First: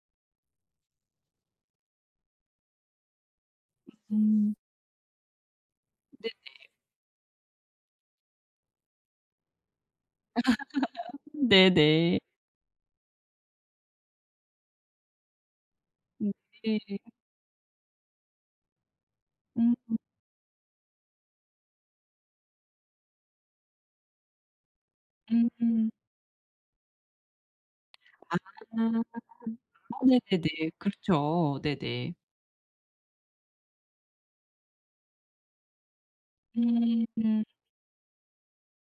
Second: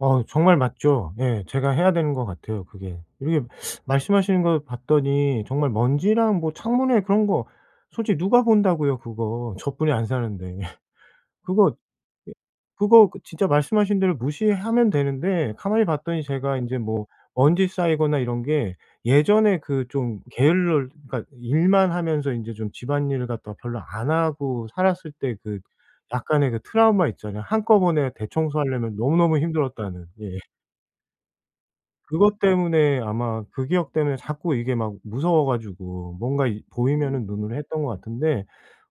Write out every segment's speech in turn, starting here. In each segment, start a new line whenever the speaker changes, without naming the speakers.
어 정말 맞죠. 예. 제가 해야 되는 것 같아요, 그게. 이렇게 말씀하시는
음.
걸 봤더니 정말 먼지랑 뭐
네네.
창문에 그런 거 솔직히 누가 본다고요 그거 저뿐이 안 사는데 그거
네네.
예 그거 그 진짜 말씀하신 대로 무시하면 되는데 가만히 봤더니
음
제가 인제
네 예.
뭐 먼지 쌓이거나 이런 게 예전에
음
그
음.
좀 게을러 그러니까 일만 하면서 인제 좀 집안일을 갖다 별로 안 하고 살았을 때
음
그
음.
약간의 그 트라우마 있잖아요. 한꺼번에
아.
대청소하려면 너무너무 힘들었다는.
어
예.
네네네. 그렇죠. 네네.
그것 때문에 아마 그 기억 때문에 자꾸 이게 막 무서워 가지고 뭔가 이
음
보이면은
음.
눈으로 했던 것 같은데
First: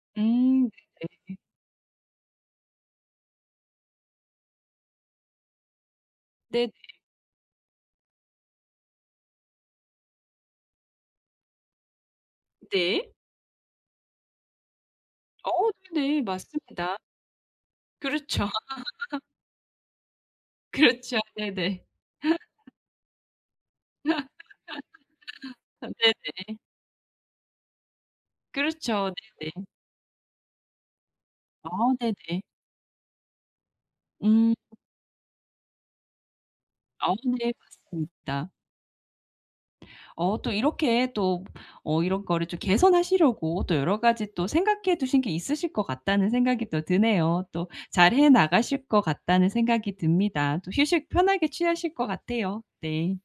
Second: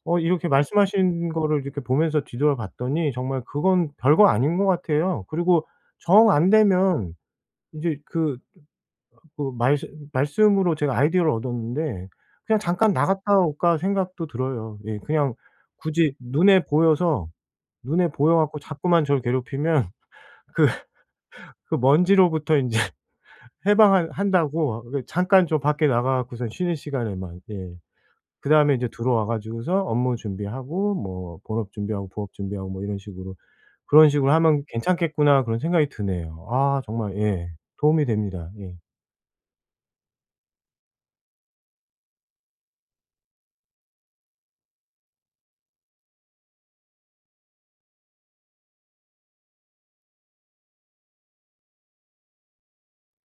어 이렇게
음
말씀하신
네네네.
거를 이렇게 보면서 뒤돌아봤더니 정말 그건 별거 아닌 것 같아요. 그리고 정
네 네.
안되면 인제 그 그 말씀 말씀으로 제가 아이디어를 얻었는데 '그냥 잠깐
네.
나갔다 올까.' 생각도 들어요 예. 그냥
어
굳이
네네.
눈에
맞습니다.
보여서, 눈에 보여
그렇죠.
갖고 자꾸만 저를 괴롭히면 그
그렇죠.
그
네네.
먼지로부터 인제 해방한 한다고 그 잠깐 좀 밖에
아
나가 갖고선
네네.
쉬는 시간에만 예. 그다음에 인제
그렇죠.
들어와
네네.
가지고서 업무 준비하고 뭐
아
본업 준비하고 부업
네네.
준비하고 뭐 이런 식으로 '그런 식으로
음.
하면 괜찮겠구나.' 그런 생각이 드네요. 아 정말
아우
예
네
도움이 됩니다.
맞습니다.
예.
어 또 이렇게 또 어 '이런 거를 좀 개선하시려고 또 여러 가지 또 생각해 두신 게 있으실 것 같다.'는 생각이 또 드네요. 또 '잘해 나가실 것 같다.'는 생각이 듭니다. 또 휴식 편하게 취하실 것 같아요. 네.